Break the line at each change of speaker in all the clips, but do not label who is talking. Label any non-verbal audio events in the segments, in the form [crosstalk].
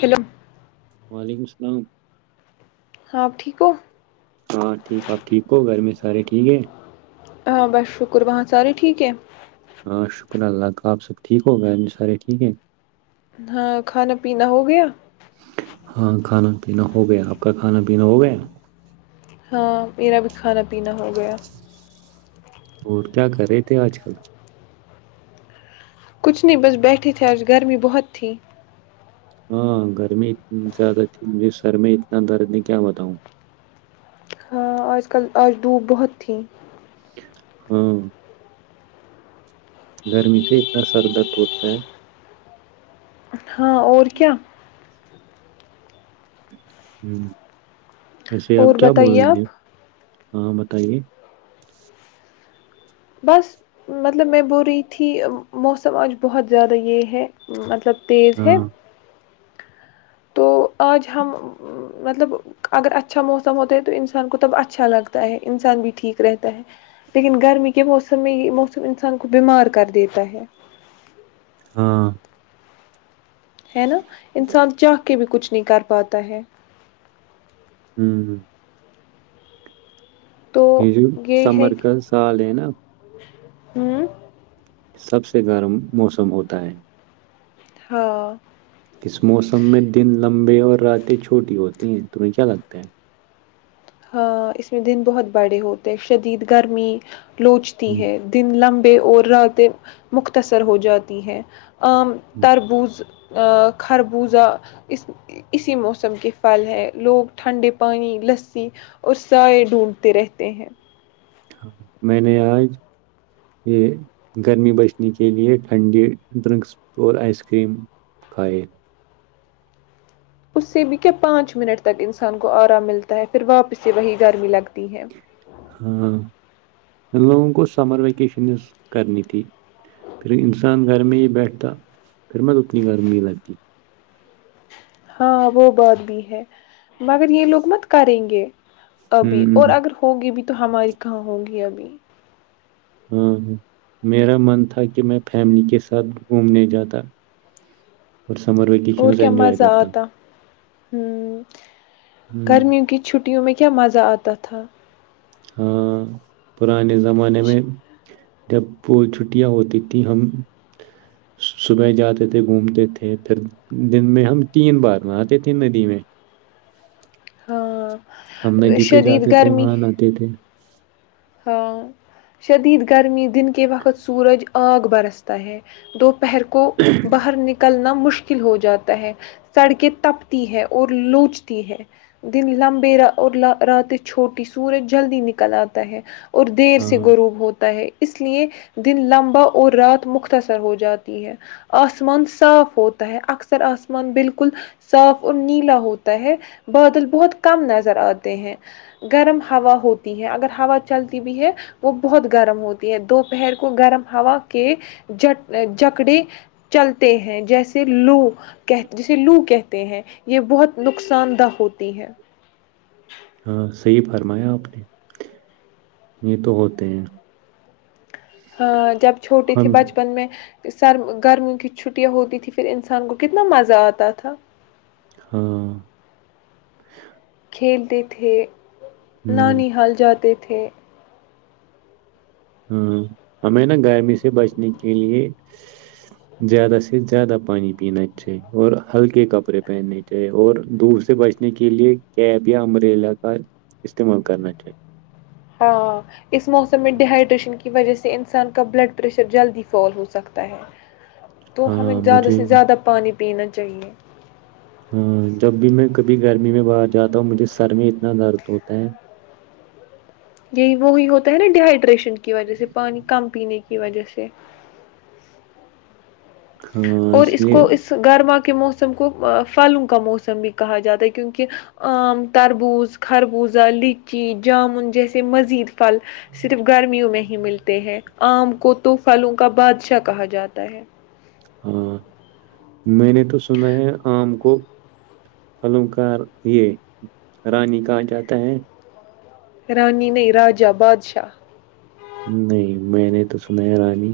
خلملم
ہن
آپ ٹھیک ہو
ہاں ٹھیک آپ ٹھیک ہو گھر میں سارے ٹھیک ہے
ہاں بس شکر وہاں سارے ٹھیک ہے
ہاں شکر اللہ کا آپ سب ٹھیک ہو گ سارے ٹھیک ہیں
ہاں کھانا پیینا ہو گیا
ہاں کھانا پینا ہو گیا آپ کا کھانا پینا ہو گیا
ہاں میرا بھی کھانا پینا ہو گیا
ہوور کیا کرے تھے آج کل
کچھ نہیں بس بیٹھے تھے آج گرمی بہت تھی
ہاں گرمی زیادہ تھی مجھے سر میں اتنا درد نہیں کیا بتاؤں
ہاں آج کل آج ڈوپ بہت تھھی
ہاں گرمی سے اتنا سر در توڑتا ہے
ہاں اور کیا
ہوں وسے آپ
اور
کیا بول
بتائیے
رہے ہیں
آپ
ہاں تے
بس مطلب میں بول رہی تھی موسم آج بہت زیادہ یہ ہے مطلب تیز ہے
ہاں
تو آج ہم مطلب اگر اچھا موسم ہوتا ہے تو انسان کو تب اچھا لگتا ہے انسان بھی ٹھیک رہتا ہے لیکن گرمی کے موسم میں یہ موسم انسان کو بیمار کر دیتا ہے
ہاں
ہے نا انسان چاہ کے بھی کچھ نہیں کر پاتا ہے
ہوں ہ
تو
ہ جوو
یہ ہے
سمر
کہ
کا سال ہے نا
ہوں
سب سے گرم موسم ہوتا ہے
ہاں
اس موسم میں دن لمبے اور راتیں چھوٹی ہوتی ہیں تمہیں کیا لگتا ہے؟
ہاں اس میں دن بہت بڑے ہوتے شدید گرمی لوچتی
ہوں
ہے دن لمب پ اور رتے مختصر ہو جاتی ہیں عام
ہوں
تربوز خربوزہ اس اسی موسم کے پھل ہیں لوگ ٹھنڈے پانی لس اور سائے ڈھونڈتے رہتے ہیں
ہاں میں نے آج یہ گرمی بچنے کے لیئے ٹھنڈی ڈرنکس اور آئس کریم کھائے
اس سے بھی کیا پانچ منٹ تک انسان کو آرام ملتا ہے پھر واپس وہی گرمی لگتی ہے
ہاں ان لوگوں کو سمر ویکیشنز کرنی تھی پھر انسان گھر میں ہی بیٹھتا پھر میں اتنی گرمی ہی لگتی
ہاں وہ بات بھی ہے مگر یہ لوگ مت کریں گے ابھی اور
ہوں
اگر ہوگی بھی تو ہماری کہاں ہوگی ابھی
ہاں ہاں میرا من تھا کہ میں فیملی کے ساتھ گھومنے جاتا اور سمر
اور
ویکیشنز
کیا
انجوائے
مزہ
کرتا
آتا ہ
ہ
گرمیوں کی چھٹیوں میں کیا ک کیا مزہ آ ت تھا
ہاں پران ز زمانے میں جب وہ چھٹیاں ہوتی تھیں ہم صبح جاتے تھے گھومتے تھے پھر دن میں ہم تین بار آ آتے تھے ندی میں
ہاں
ہم میںدی پہ
شدید
جاتے تھے
گرمی
وہاں آاتتے تھے
ہاں شدید گرمی دن کے وقت سورج آگ برستا ہے دو پر کو باہر نکل کلنا مشکل ہو جاتا ہے سڑکیں تپتی ہے اور لوچتی ہے دن لمبے اور رات چھوٹی سورج جلدی نکل آتی ت ہے اور دیر
ہاں
سے غروب ہوتا ہے اس لیے دن لمبا اور رات مختصر ہو جاتی ہے آسمان صاف ہوتا ہے اکثر آسمان بالکل صاف اور نیلا ہوتا ہے بادل بہت کم نظر آتے ہیں گرم ہوا ہوتی ہے اگر ہوا چلتی بھی ہے وہ بہت گرم ہوتی ہے دوپہر کو گرم ہوا کے ج جکڑے چلتے ہیں جیسے لو کہ جیسے لو کہتے ہیں یہ بہت نقصان دہ ہوتی ہے
ہاں صحی فرمایا آپ نے یہ تو ہوتے ہیں
ہاں جب چھوٹی تھی
ہم
بچپن میں سر گرمیوں کی چھٹیاں ہوتی تھھی پھر انسان کو کتنا مزہ آتا تھا
ہاں
کھیلتے تھے
ہ
نانی حال جاتے تھے ت [inaudible]
ہاں ہمیں نا گرمی سے بچنے کے لیے زیادہ سے زیادہ پانی پینا چاہیے اور ہلکے کپڑے پہننے چاہیے اور دور سے بچنے کے لیے کیب یا امبریلا کا استعمال کرنا چاہیے
ہاں اس موسم میں ڈ ہائیڈریشن کی وجہ سے انسان کا بلڈ پریشر جلدی فال ہو سکتا ہے تو ہمیں
ہاں
زیادہ
مجھے
سے زیادہ پانی پینا چاہیے
ہاں جب بھی میں کبھی گرمی میں باہر جاتا ہوں مجھے سر میں اتنا درد ہوتا ہے
یہی وہی ہوتا ہے نا ڈیہائیڈریشن کی وجہ سے پانی کم پینے کی وجہ سے
ہاں
اور اس
لیے
کو اس گارما کے کے موسم کو فھلوں کا موسم بھی کہا جاتا ہے کیونکہ آم تربوز خربوزہ لچی جامن جیسے مزید پھل صرف گرمیوں میں ہی ملتے ہیں آم کو تو پلوں کا بادشاہ کہا جاتا ہے
ہاں میں نے تو سنا ہے آم کو پھلوں کا یہ رانی کہا جاتا ہے
رانی نہیں راجا بادشاہ
نہیں میں نے تو سنا ہے رانی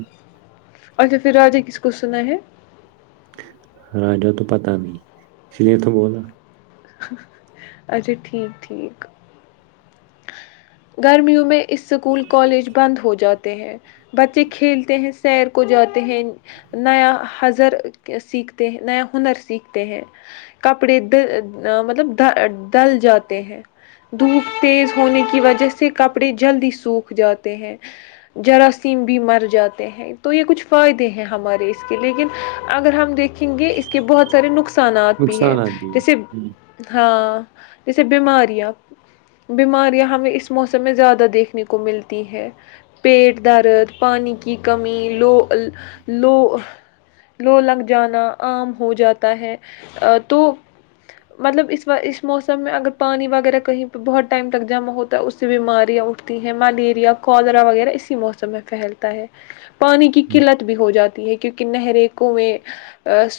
اچھا پھر راجا کس کو سنا ہے
راجا تو پتا نہیں اس لیے اتو بولاا
اچھا ٹھیک ٹھیک گرمیوں میں اس اسکول کالج بند ہو جاتا بچے کھیلتے ہیں سیر کو جاتے ہیں نیا ہضر سیکھتے ہیں نیا ہنر سیکھتے ہیں کپڑے مطلب ڈل جاتے ہیں دھوپ تیز ہونے کی وجہ سے کپڑے جلدی سوکھ جاتے ہیں جراثیم بھی مر جاتے ہیں تو یہ کچھ فائدے ہیں ہمارے کے لیکن اگر ہم دیکھیں گے اس کے بہت سارے نقصان نقصانات بھی ہے
نقصانات بھی
جیسے
ہیں۔ ہوں،
ہاں جیسے بیماریاں بیماریاں ہمیں اس موسم میں زیادہ دیکھنے کو ملتی ہے پیٹ درد پانی کی کمی لو لو لو لگ جانا عام ہو جاتا ہے تو مطلب اس اس موسم میں اگر پانی وغیرہ کہیں پہ بہت ٹائم تک جمع ہوتا ہے اس سے بیماریاں اٹھتی ہیں ملیریا کودرا وغیرہ اسی موسم میں پھیلتا ہے پانی کی
ہوں،
قلت بھی ہو جاتی ہے کیونکہ نہریکوں میں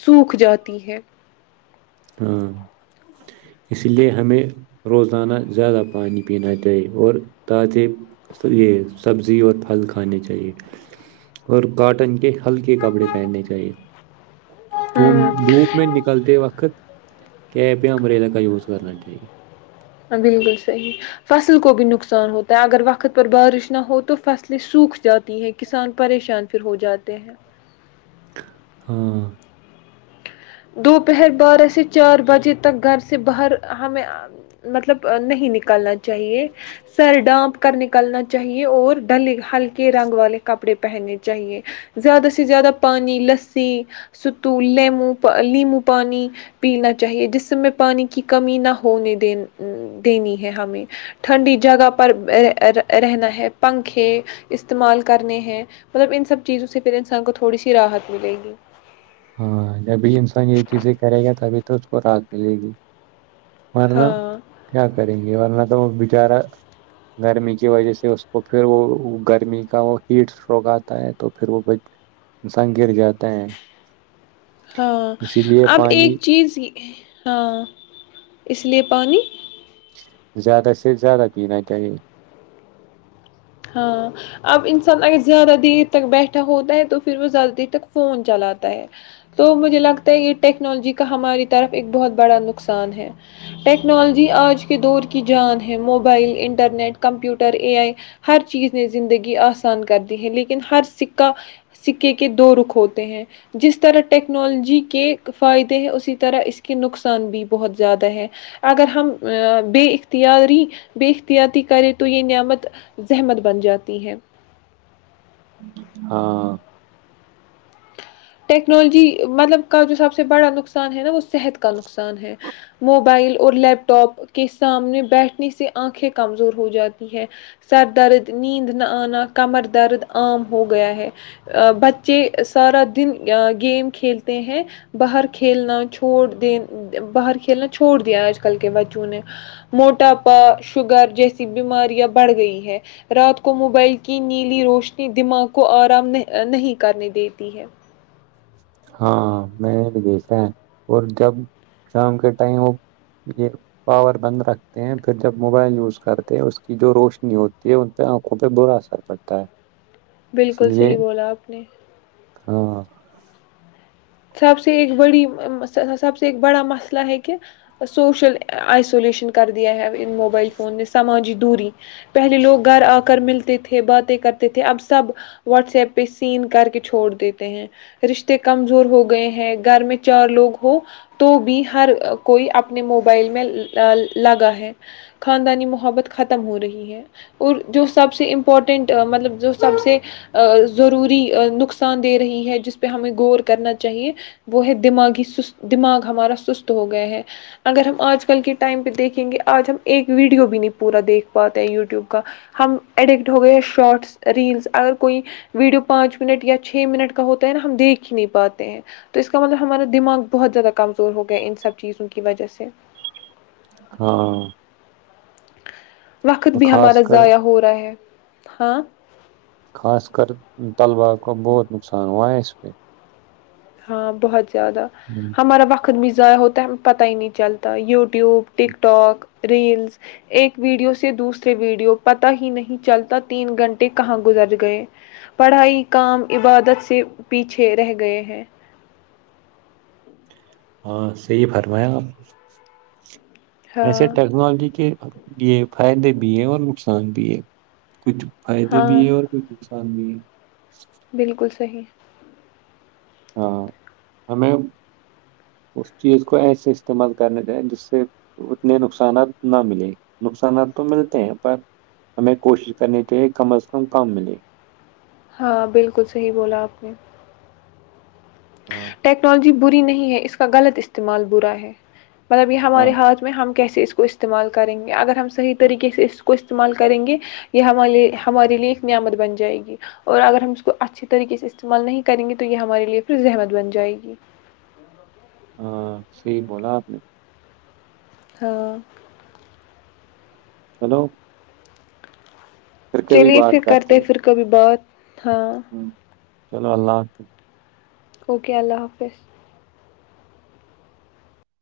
سوکھ جاتی ہے
ہاں اسی لیے ہمیں روزانہ زیادہ پانی پینا چاہیے اور تازے یہ سبزی اور پھل کھانے چاہیے اور کاٹن کے ہلکے کپڑے پہننے چاہیے دوم
ہے
دھوپ میں نکلتے وقت کہ پہ مرے لگا یز کر لاہ
بالکل صحیح فصل کو بھی نقصان ہوتا ہے اگر وقت پر بارش نہ ہو تو فصلیں سوکھ جاتی ہیں کسان پریشان پھر ہو جاتے ہیں
ہاں
دوپہر بارہ سے چار بجے تک گھر سے باہر ہمیں مطلب نہیں نکلنا چاہیے سر ڈانپ کو کر نکلنا چاہیے اور ڈلے ہلکے رنگ والے کپڑے پہننے چاہیے زیادہ سے زیادہ پانی لسی ستو لیمو لیمو پانی پینا چاہیے جس میں پانی کی کمی نہ ہونے دین دینی ہے ہمیں ٹھنڈی جگہ پر رہنا ہے پنکھے استعمال کرنے ہیں مطلب ان سب چیزوں سے پھر انسان کو تھوڑی سی راحت ملے گی
ہاں جبھی انسان یہ چیزیں کرے گا تبھی تو اس کو رحت ملے گی ورنہ
ہاں
کیا کریں گے ورنہ بچارہ گرمی کی وجہ سے اس کو پھر وہ گرمی کا وہ ہیٹ اسٹروک آتا ہے تو پھر وہ انسان گر جاتا ہے
ہاں
اسی لیے
اب ایک
پانی
چیز ہاں اس لیے پانی
زیادہ سے زیادہ پین ت یہے
ہاں اب انسان اگر زیادہ دیر تک بیٹھا ہوتا ہے تو پھر وہ زیادہ دیر تک فون چلاتا ہے تو مجھے لگتا ہے یہ ٹیکنالوجی کا ہماری طرف ایک بہت بڑا نقصان ہے ٹیکنالوجی آج کے دور کی جان ہے mobile internet computer A I ہر چیز زندگی آسان کر دی ہے لیکن ہر سکہ کے دو رک ہوتے ہیں جس تارہ ٹیکنالوجی کے فائدے اسے تارہ اسکے نکساں بھی بہت جیاڈا ہے زحمت بن جاتی ہے
ہاں
ٹیکنالوجی مطلب کا جو سب سے بڑا نقصان ہے نا وہ صحت کا نقصان ہے موبائل اور لیپ ٹاپ کے سامنے بیٹھنے سے آنکھیں کمزور ہو جاتی ہیں سر درد نیند نہ آنا کمر درد عام ہو گیا ہے بچے سارا دن گیم کھیلتے ہیں باہر کھیلنا چھوڑ دیں باہر کھیلنا چھوڑ دیا آج کل کے بچوں نے موٹاپا شوگر جیسی بیماریاں بڑھ گئی ہے رات کو موبائل کی نیلی روشنی دماغ کو آرام نہیں کرنے دیتی ہے
ہاں میں نے بھی دیکھا ہے اور جب شام کے ٹائم وہ یہ پاور بند رکھتے ہیں پھر جب موبائل یوز کرتے ہیں اس کی جو روشنی ہوتی ہے ان پہ آنکھوں پہ برا اثر پڑتا ہے اس
بالکل
لیے
صحیح بولا آپ نے
ہاں
سب سے ایک بڑی سب سے ایک بڑا مسئلہ ہے کہ سوشل آئسولیشن کر دیا ہے ان موبائل فون نے سماجی دوری پہلے لوگ گھر آ کر ملتے تھے باتیں کرتے تھے اب سب واٹس ایپ پہ سین کر کے چھوڑ دیتے ہیں رشتے کم ہو گئے ہیں گھر میں چار لوگ ہو تو بھی ہر کوئی اپنے موبائل میں لگا ہے خاندانی محبت ختم ہو رہی ہے اور جو سب سے امپورٹینٹ مطلب جو سب سے ضروری نقصان دے رہی ہے جس پہ ہم گور کرنا چاہیے وہ ہے دماغی دماغ ہمارا سست ہو گیا ہے اگر ہم آج کل کے ٹائم پہ دیکھیں گے آج ہم ایک ویڈیو بھی نہیں پورا دیکھ پاتے ہیں یوٹیوب کا ہم ایڈکٹ ہو گئے ہیں شارٹس ریلس اگر کوئی ویڈیو پانچ منٹ یا چھ منٹ کا ہوتا ہے نا ہم دیکھ ہی نہیں ب ہیں تو اس کا مطلب ہمارا دماغ بہت زیادہ کمزور ہو گیا ان سب چیزوں کی وجہ سے
ہاں
وقت
اور
بھی ہمارا
خاص کر
ضائع ہو رہا ہے ہاں
خاص کر طلباء کو بہت نقصان ہوا ہے اس پہ
ہاں بہت زیادہ ہمارا وقت آخر میں ضائع ہوتا ہے ہم پتہ ہی نہیں چلتا YouTube TikTok reels ایک ویڈیو سے دوسرے ویڈیو پتہ ہی نہیں چلتا تین گھنٹے کہاں گزر گئے پڑھائی کام عبادت سے پیچھے رہ گئے ہیں [unintelligible]
ہاں صحی فرمایا گ آپ ایسے
ہاں
ٹیکنالوجی کے یہ فائدے بھی ہے اور نقصان بھی ہے کچھ فائدے
ہاں
بھی ہے اور بھی کچھ ہممی
بالکل صحیح
ہاں ہمیں اس چیز کو ایسے استعمال کرنے چیں جس سے اتنے نقصانات نہ ملے نقصانات تو ملتے ہیں پر ہمیں کوشش کرنی چاہیے کم از کم کم ملے
ہاں بالکل صحیح بولا آپ نے
ہاں
ٹیکنالوجی بری نہیں ہے اس کا غلط استعمال برا ہے مطلب یہ
ہاں
ہمارے ہاتھ میں ہم کیسے اس کو استعمال کریں گے اگر ہم صحیح طریقے سے اس سے استعمال کریں گے یہ ہمے ہمارے لیے ایک نعمت بن جائے گی اور اگر ہم اس کو اچھے طریقے سے استعمال نہیں کریں گے تو یہ ہمارے لیے ز احمد بن جائے گی
ہاں صحیح بولا آپ نے
ہاں
ہیلو
چلیے پھر کرتے پھر کبھی بات تھااں
ہوں، چلو اللہ حافظ
اوکے اللہ حافظ